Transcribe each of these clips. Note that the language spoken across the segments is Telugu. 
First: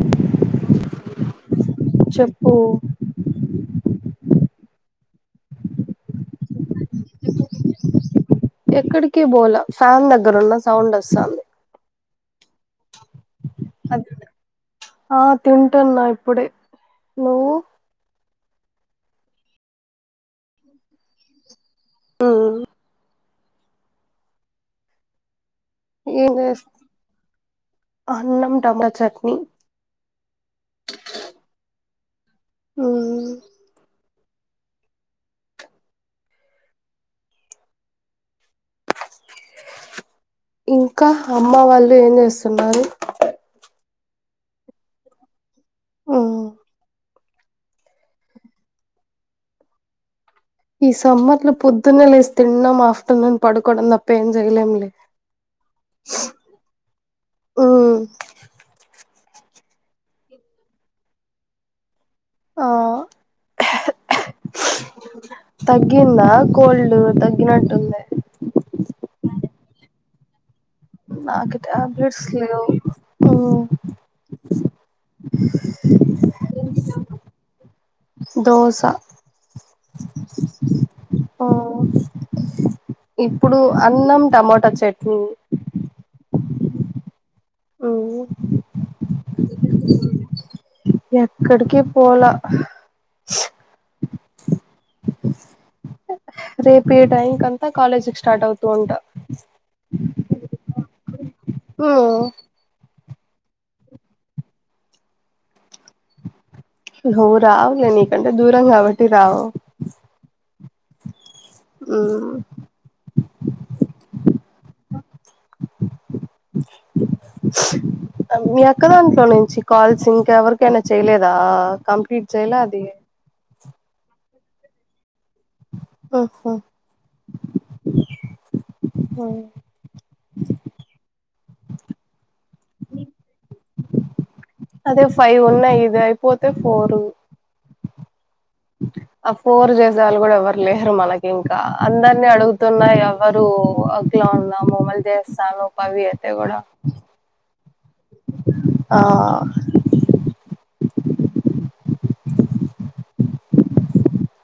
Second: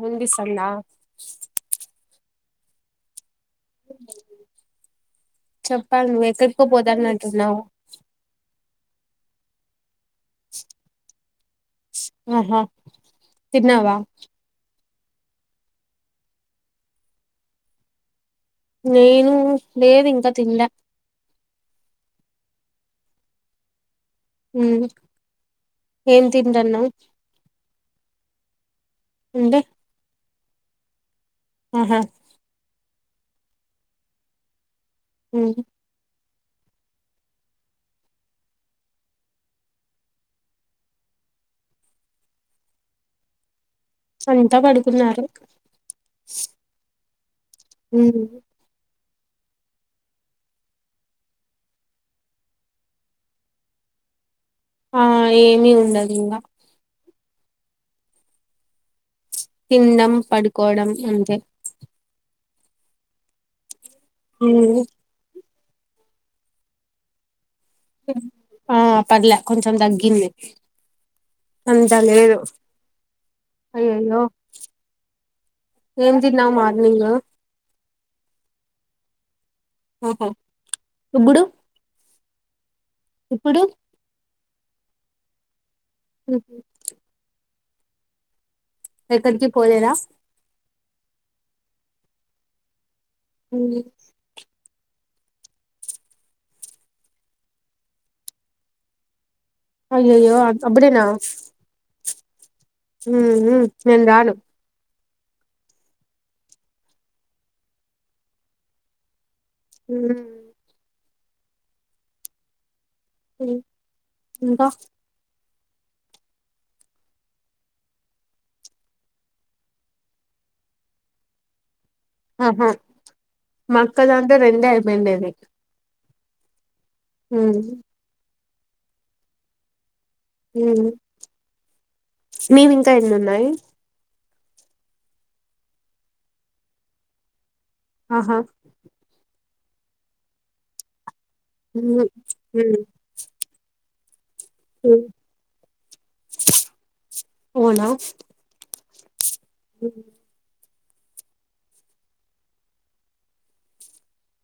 ముంది స్తందా చెప్పూ చెప్పాలి నువ్ ఎక్కడ్ కు పోతాన్నట్టున్నావు. ఎక్కడికి బోలా ఫ్యాన్ దగ్గర ఉన్న సౌండ్ వస్తాంది ఆహా తిన్నావా అద్ ఆ తింటున్న ఇప్పుడే నువ్వు నేను లేేదు ఇంకా తిన్లా ఒ ఉమ్ ఏం తింటన్నావ్. అన్నం టమా చట్నీ ఊహూ హ్మ్ హ్మ్ ఇంకా అమ్మ వాళ్ళు ఏం చేస్తున్నారు అంతా పడుకున్నారు ఉమ్ హ్మ్ ఈ సమ్మర్ లో పొద్దున్న లేసి తినడం ఆఫ్టర్నూన్ పడుకోవడం తప్ప ఏం చేయలేం లే ఆ ఏమి ఉండదు ఇంకా హ్మ్ తిండం పడుకోవడం అంతే ఆ హ్మ్ తగ్గిందా కోల్డ్ తగ్గినట్ ఆ పర్లే కొంచెం తగ్గింది నాకు అంత టాబ్లెట్స్ లేదు లేవు ఉమ్ అయ్యయ్యో ఏం తిన్నావు మార్నింగ్ దోస ఊహూ ఇప్పుడు ఉమ్ ఇప్పుడు అన్నం టమాటా చట్నీ హ్మ్ హ్మ్ ఎక్కడికి పోలేదా ఎక్కడికి పోలా హ్మ్ రేపు ఈ టైం కి అంతా కాలేజ్కి స్టార్ట్ అవుతూ ఉంట అయ్యయ్యో అప్పుడేనా హ్మ్ మ్మ్ నేను రాను నువ్వు రావులే నీకంటే దూరం కాబట్టి రావు ఉమ్. హ్మ్ ఇంకా మీ అక్క దాంట్లో నుంచి కాల్స్ ఇంకెవరికయినా చేయలేదా కం ఆహా మా అక్క దాంట్లో రెండే అయిపోండేది ఓహో హ్మ్ ఆ నీవి ఇంకా ఎన్ని ఉన్నాయి అదే ఫైవ్ ఉన్నాయి ఇది అయిపోతే ఫోరు ఆహా కోరు చేసేవాళ్ళు కూడా ఎవ్వరు లేరు మనకి ఇంకా ఉమ్. అందరినీ ఉమ్. అడుగుతున్నా ఎవరు లా మమ్మల్ని ఉమ్. చేస్తాను పది ఐతే కూడా ఆ హ్మ్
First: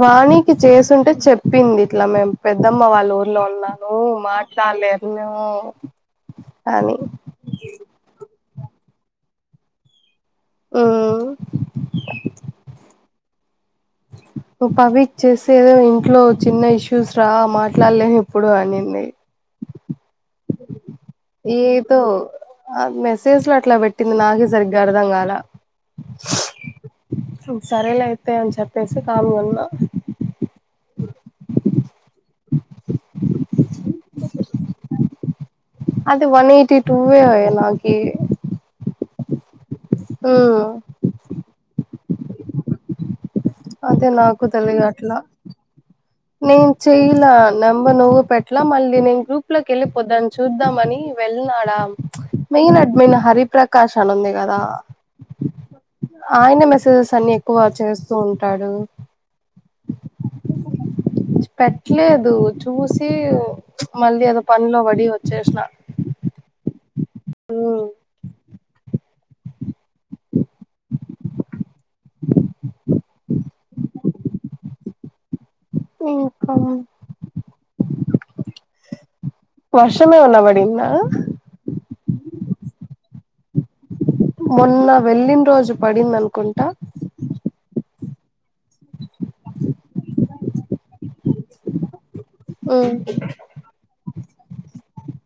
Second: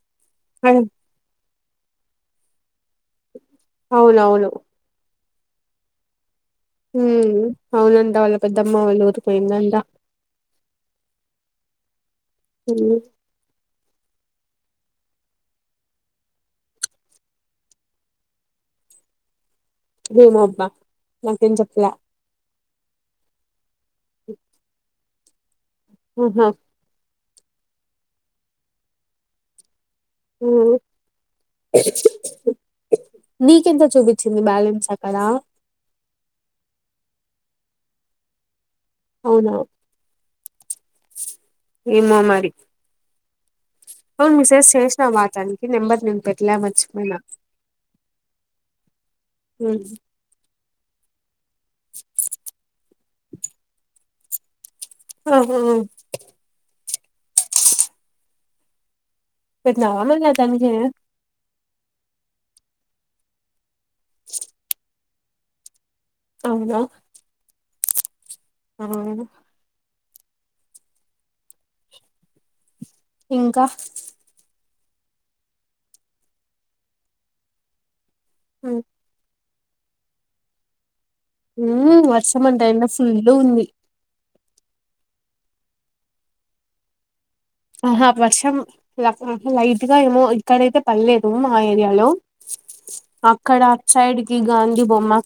వాణికి అయ్, చేసింటే చెప్పింది ఇట్లా మేము పెద్ద అమ్మ వాళ్ళ ఊర్లో ఉన్నాను అవునవును మాట్లాడలేను అని హ్మ్ అవునంట వాళ్ళ పెద్దమ్మ వాళ్ళు ఊరుపోయిందంట ఆ హ్మ్ పవ ఇచ్చేసి ఏదో ఇంట్లో చిన్న ఇష్యూస్ రా మాట్లాడలేను ఇప్పుడు అనింది ఏమో అబ్బా నాకేం చెప్పలే ఏదో మెసేజ్ లో అట్లా పెట్టింది నాకే సరిగ్గా అర్థంగాల ఉహ సరేలే అయితే అని చెప్పేసి కామ్ ఉన్నా ఉ నీకెంత చూపించింది బ్యాలెన్స్ అక్కడ అది వన్ ఎయిటీ టూవే ఏ నాకి అవునా ఆ ఏమో మరి అదే అవును నాకు మెసేజ్ తెలిదు అట్లా చేసినావా తనకి నెంబర్ పెట్టలే నేను మర్చిపోయినా చెయ్యలా నెంబర్ నువ్వు పెట్లా మళ్ళీ నేను గ్రూప్ లో ఉమ్. వెళ్ళిపోద్దాని చూద్దాంమని వెళ్ ఉన్నాడా మెయిన్ అడ్మెన్ హరిప్రకాష్ చన్ ఉంది కదా ఆహా. ఆయన మెసేజెస్ తన్ని ఎక్కువ చేస్తూ ఉంటాడు పెట్టినవా మల్ల దానికి పెట్టలేదు చూసి మళ్ళీ అదో పనిలో వడి వచ్చేసిన అవునా ఉ అహు అహు ఇంకా శెంకరా ఉ వర్షం ఏమన్నా వాడిందా ఉ వర్షం అంట ఎండ ఫుల్లు ఉంది మొన్న వెళ్ళిన రోజు పడింది అనుకుంటా ఆహా వర్షం లైట్ గా ఏమో ఇక్కడైతే పర్లేదు మా ఏరియాలో ఉమ్, అక్కడ అటు సైడ్ కి గాంధీ బొమ్మా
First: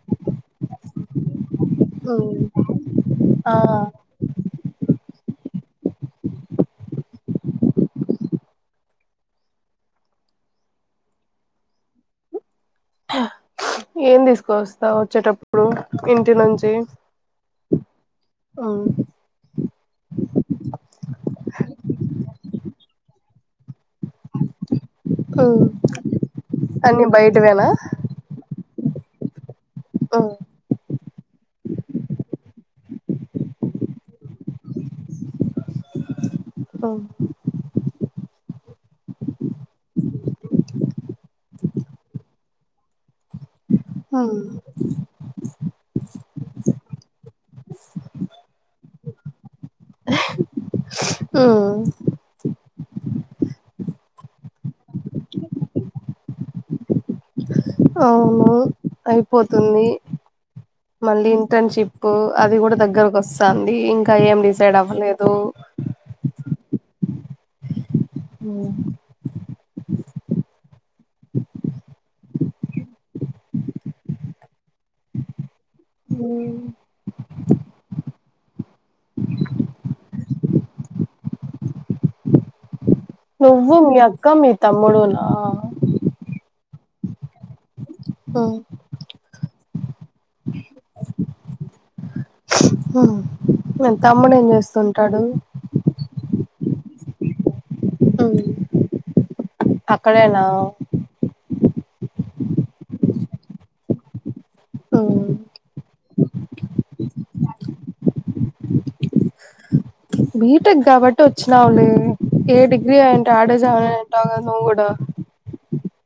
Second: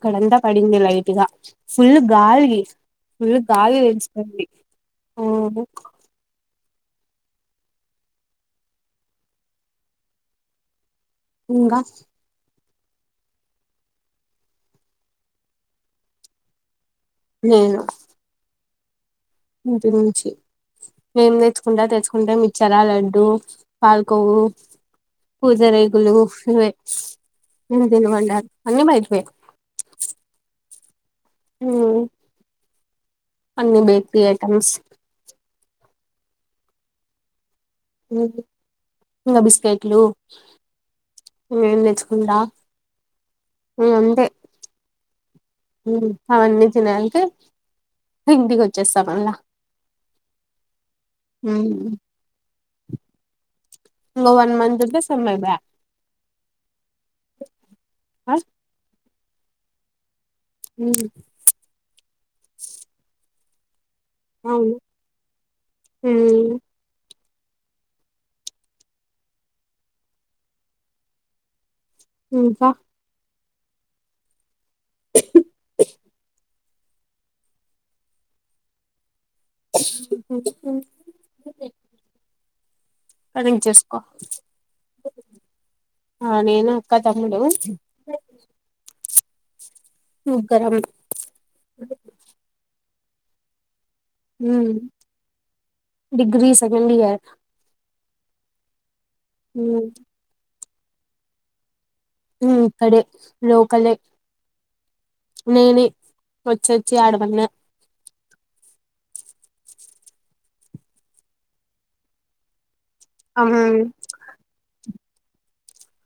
పడింది లైట్ గా ఫుల్ ఉమ్, గాలి ఫుల్ ఆ గాలి వీలుస్తుంది ఒహో ఇకా ఏం తీసుకొస్తా వచ్చేటప్పుడు ఇంటి నుంచి నేను ఓ ఇంటి నుంచి డో పాల్కవు పూత ఉమ్. రేకులు ఈవె అన్ని బయటవేనా తిను తినమంటారు అన్ని బయటవే అ ఊ అన్ని బేకరీ ఐటమ్స్ పమ్ ఇంగా బిక్కెట్లు మేము తెచ్చుకొనుడా ఉ అంతే ఉ అవన్నీ తినే యలకే ఇంటికి వచ్చేస్తా మల్లా ఉ ఇంకో ఇంకో వన్ మంత్ ఉంటే సమయిపోయా అవును అయ్యిపోతుంది మళ్ళీ ఇంటర్న్షిప్ అది కూడా దగ్గరకు వస్త ది ఇంకా ఇంకా ఏం అవును డిసైడ్ అవ్వలేదు ఉ ఇంకా ఉమ్ [unintelligible] నువ్వు మీ ఆరెంజ్చేసుకో అక్క మీ తమ్ముడునా ఆ నేను కథమ్ముడు ఆ ముగ్గురం హ మరి తమ్ముడు ఏం చేస్తుంటాడు డిగ్రీ సెకండ్ ఇయర్ అక్కడేనా ఉమ్ ఇక్కడే లోకలే నేనే వచ్చోచ్చి ఆడ పన్న బీటెక్ కాబట్టి వచ్చివ్లే ఏ డిగ్ డిగ్రీ అయ్యుంటే ఆడే సాధివుంటావ్ కథకద నవ్వు కూడా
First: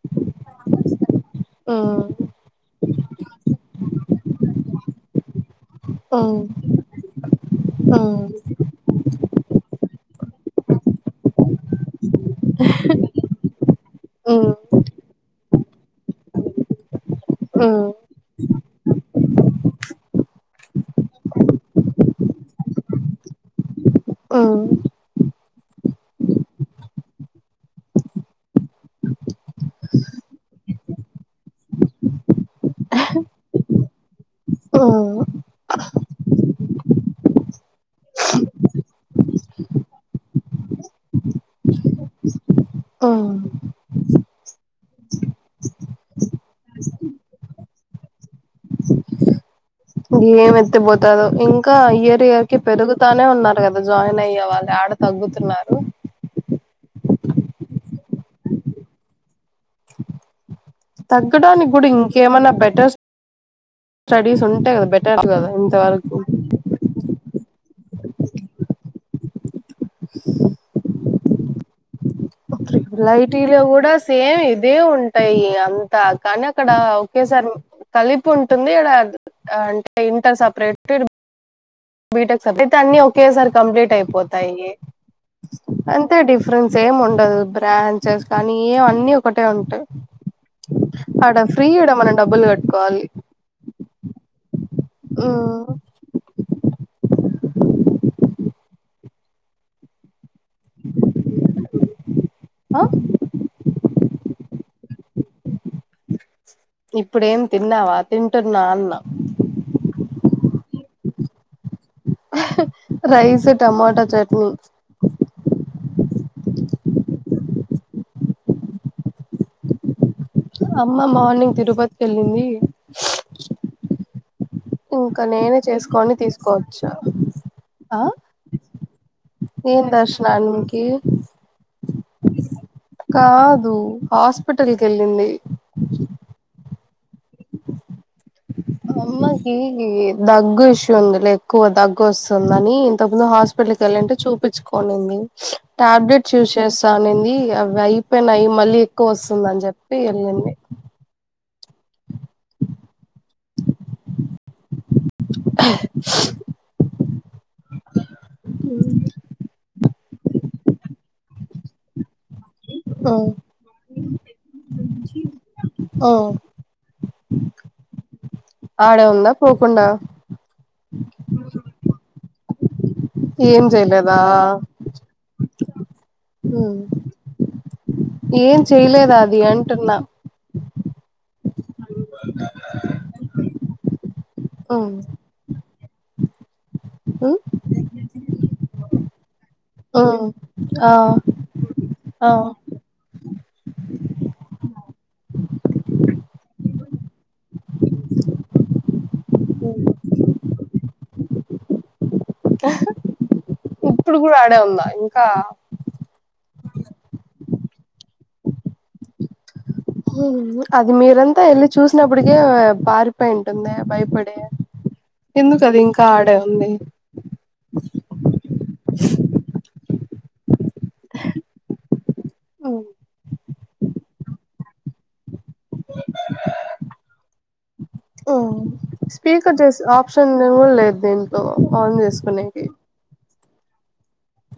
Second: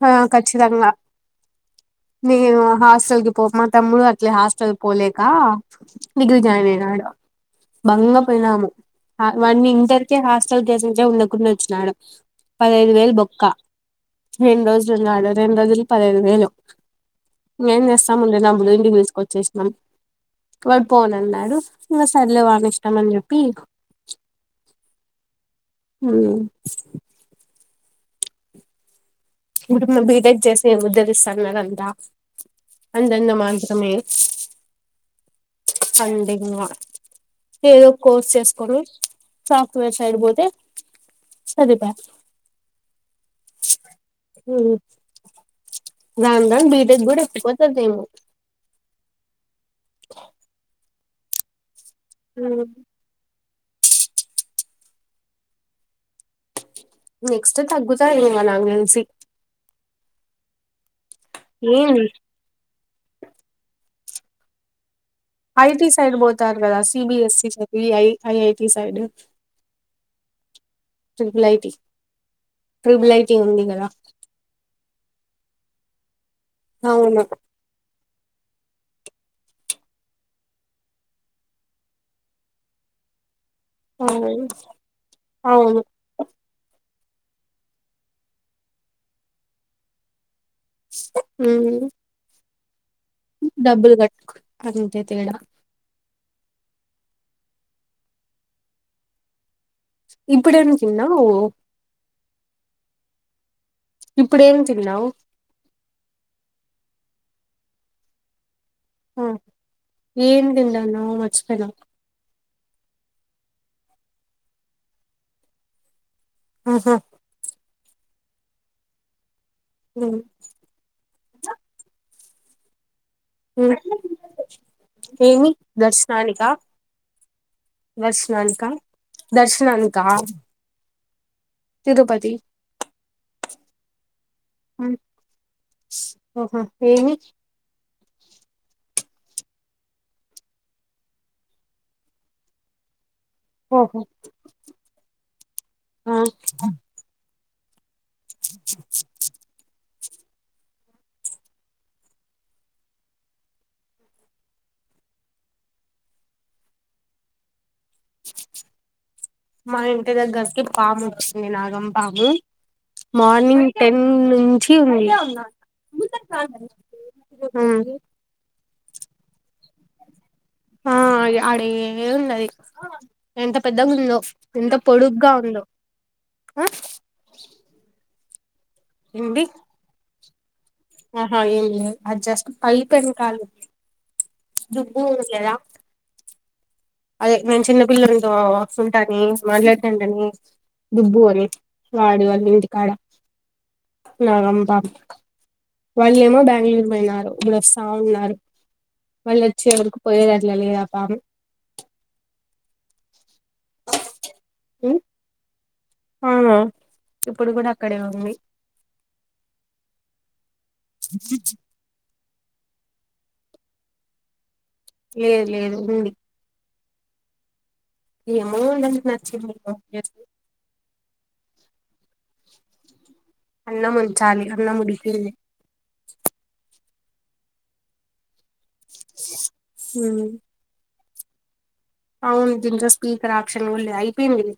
ఆ ఖచ్చితంగా ఉమ్ నేను హస్ హాస్టల్కి పోమా తమ్ముడు అట్లే హాస్టల్ పోలేక డిగ్రీ జాయిన్ అయినాడు భంగ ఉమ్ పోయినాము ఆ వాని ఇంటరికే హాస్టల్ దేశే ఉండకుండా వచ్చినడు పదైదు వేలు బొక్కా రెండు రోజులున్నాడు రెండు రోజులు పదిహేను వేలు ఏం చేస్తాముండిన ఇంగ ఇంటికి తీసుకొచ్చేసినాం వాడు పోనన్నాడు ఇంకా సర్లే వానీ ఇష్టం అని చెప్పి ఉమ్ ఇప్పుడు నవ్వు బీటెక్ చేసి ఏ ఉద్ధరిస్తాన్నారంత అంతంత మాత్రమే కండింగా ఏదో కోర్స్ చేస్కోరు సాఫ్ట్వేర్ సైడ్ పోతే సరిపై ఆ ఉమ్ రాన్ రన్ బీటెక్ కూడా ఎక్కితదేమో ఏం ఎత్తి పోతదో ఇం కా ఇయర్ ఇయర్ కి పెరుగుతానే ఉన్నారు కదా జాయిన్ అయ్యే వాళ్ళు ఆడ తగ్గుతున్నారు నెక్స్ట్ తగ్గుతారెమో నక్ తెల్సి తగ్గడానికి కూడా ఏంది ఇంకేమన్నా బెటర్స్ స్టడీస్ ఉంటే కదా బ ఐటి సైడ్ పోతారుకదా సిబిఎస్ఈ సైడ్ వి ఐఐటి సైడ్ ట్రిపులైటీ ట్రిపులైటీ కూడా సేమ్ ఇదే ఉంటాయి అంతా కానీ అక్కడ అవును ఒకేసారి కలిపి ఉంటుంది ఇక్కడ అంటే ఇంటర్ సపరేట్ ఇ బీటెక్ సబ్ అన్ని ఓకే సార్ కంప్లీట్ అవును అయిపోతాయి అవును అంతే డిఫరెన్స్ ఏ బ్రాంచెస్ కానీ ఏం అన్నీ ఒకటే ఉంటాయి అడ ఫ్రీ ఉమ్ ఇడ మనం డబ్బులు కట్ డబ్బులు కట్టు అంతే తేడా ఎప్పుడేం తిన్నావ్వ్ ఆ ఇప్పుడేం తన్నావు ఇప్పుడేం తిన్నావా తింటు ఆ ఏం తింటానో మర్చిపోయిన రైస్ టమాటో చట్నీ ఆహా ఉ అమ్మ మార్నింగ్ తిరుపతికి వెళ్ళింది ఇంకా ఏమి నేనే చేసుకొని దర్శనానిక తీసుకోవచ్చా దర్శనానిక ఏన్ దర్శనానింకి తిరుపతి కా అ హాస్పిటల్ కి వెళ్ళింది ఏమీ అమ్మకి దగ్గు ఇష్యూ లే ఎక్కువ దగ్గు వస్తుందని తప్పుందు హాస్పిటల్ క ఓహో వెళ్ళంటే చూపించుకోనింది ఆ టాబ్లెట్స్ యూజ్ చేస్తా అనేంది అవి అయిపోయినాయి మళ్ళీ ఎక్కువ వస్తుంద అని చెప్పి వెళ్ళండి ఉ హు దగ్గు సౌండ్ మా ఇంటి దగ్గరకి పాము వచ్చింది నాగం పాము ఉమ్ మార్నింగ్ టెన్ నుంచి ఉంది ఉమ్ ఉ హు ఆడే ఉందా పోకుండా ఆ అడే ఉన్నది ఎంత ఏం పెద్దగా ఉందో చేయలేదా ఎంత పొడుగగా ఉందో ఆ ఏం చేయలేదా అది ఏంటి అంటున్నా ఏం అది జస్ట్ పై పె కాలే ఉమ్ దుబ్బు చూడలేదా అదే ఉమ్ నేను చిన్నపిల్లతో వక్స్తు ఉంటాని మాట్లాడతాండ ఉమ్ అని ఆ దుబ్బు అని ఆ వాడివాళు ఇంటికాడ నాగు పాము వానీ ఏమో బెంగళూరు పోయినారు వాళ్లు వస్తా ఉన్నారు వాళ్ళు వచ్చే వరకు పోయి తట్టు లేదు పాము ఇప్పుడు కూడా ఆడే ఉందా ఇంకా ఆ ఇప్పుడు కూడా అక్కడే ఉంది అది మీరంతా వెళ్ళి చూసినప్పటికే పారిపోయింది భయపడే లేదు ఎందుకు లేదు అది ఇంకా ఉంది ఆడే ఉంది ఏమో మరి దానికి నచ్చింది ప్లేస్ ఉ అన్న ముంచాలి ఉంచాలి అన్న మిగిలింది స్పీకర్ చేస ఆప్షన్ కూడా లేదు దీంట్లో ఆన్ అవును చేసుకునేకి దీంట్లో స్పీకర్ ఆప్షన్ కూడా లేదు అయిపోయింది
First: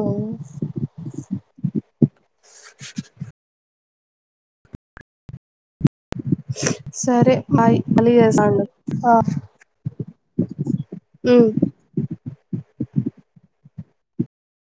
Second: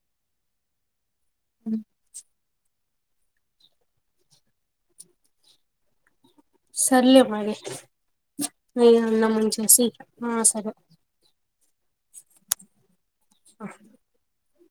అవును చీకటి సౌండ్ బోలో సౌండ్ సర్లే సరే మరి బాయ్ మల్ల చేస్తా ఉండు నేను అన్నం ఉంచేసి ఆ సరే ఉ ఆ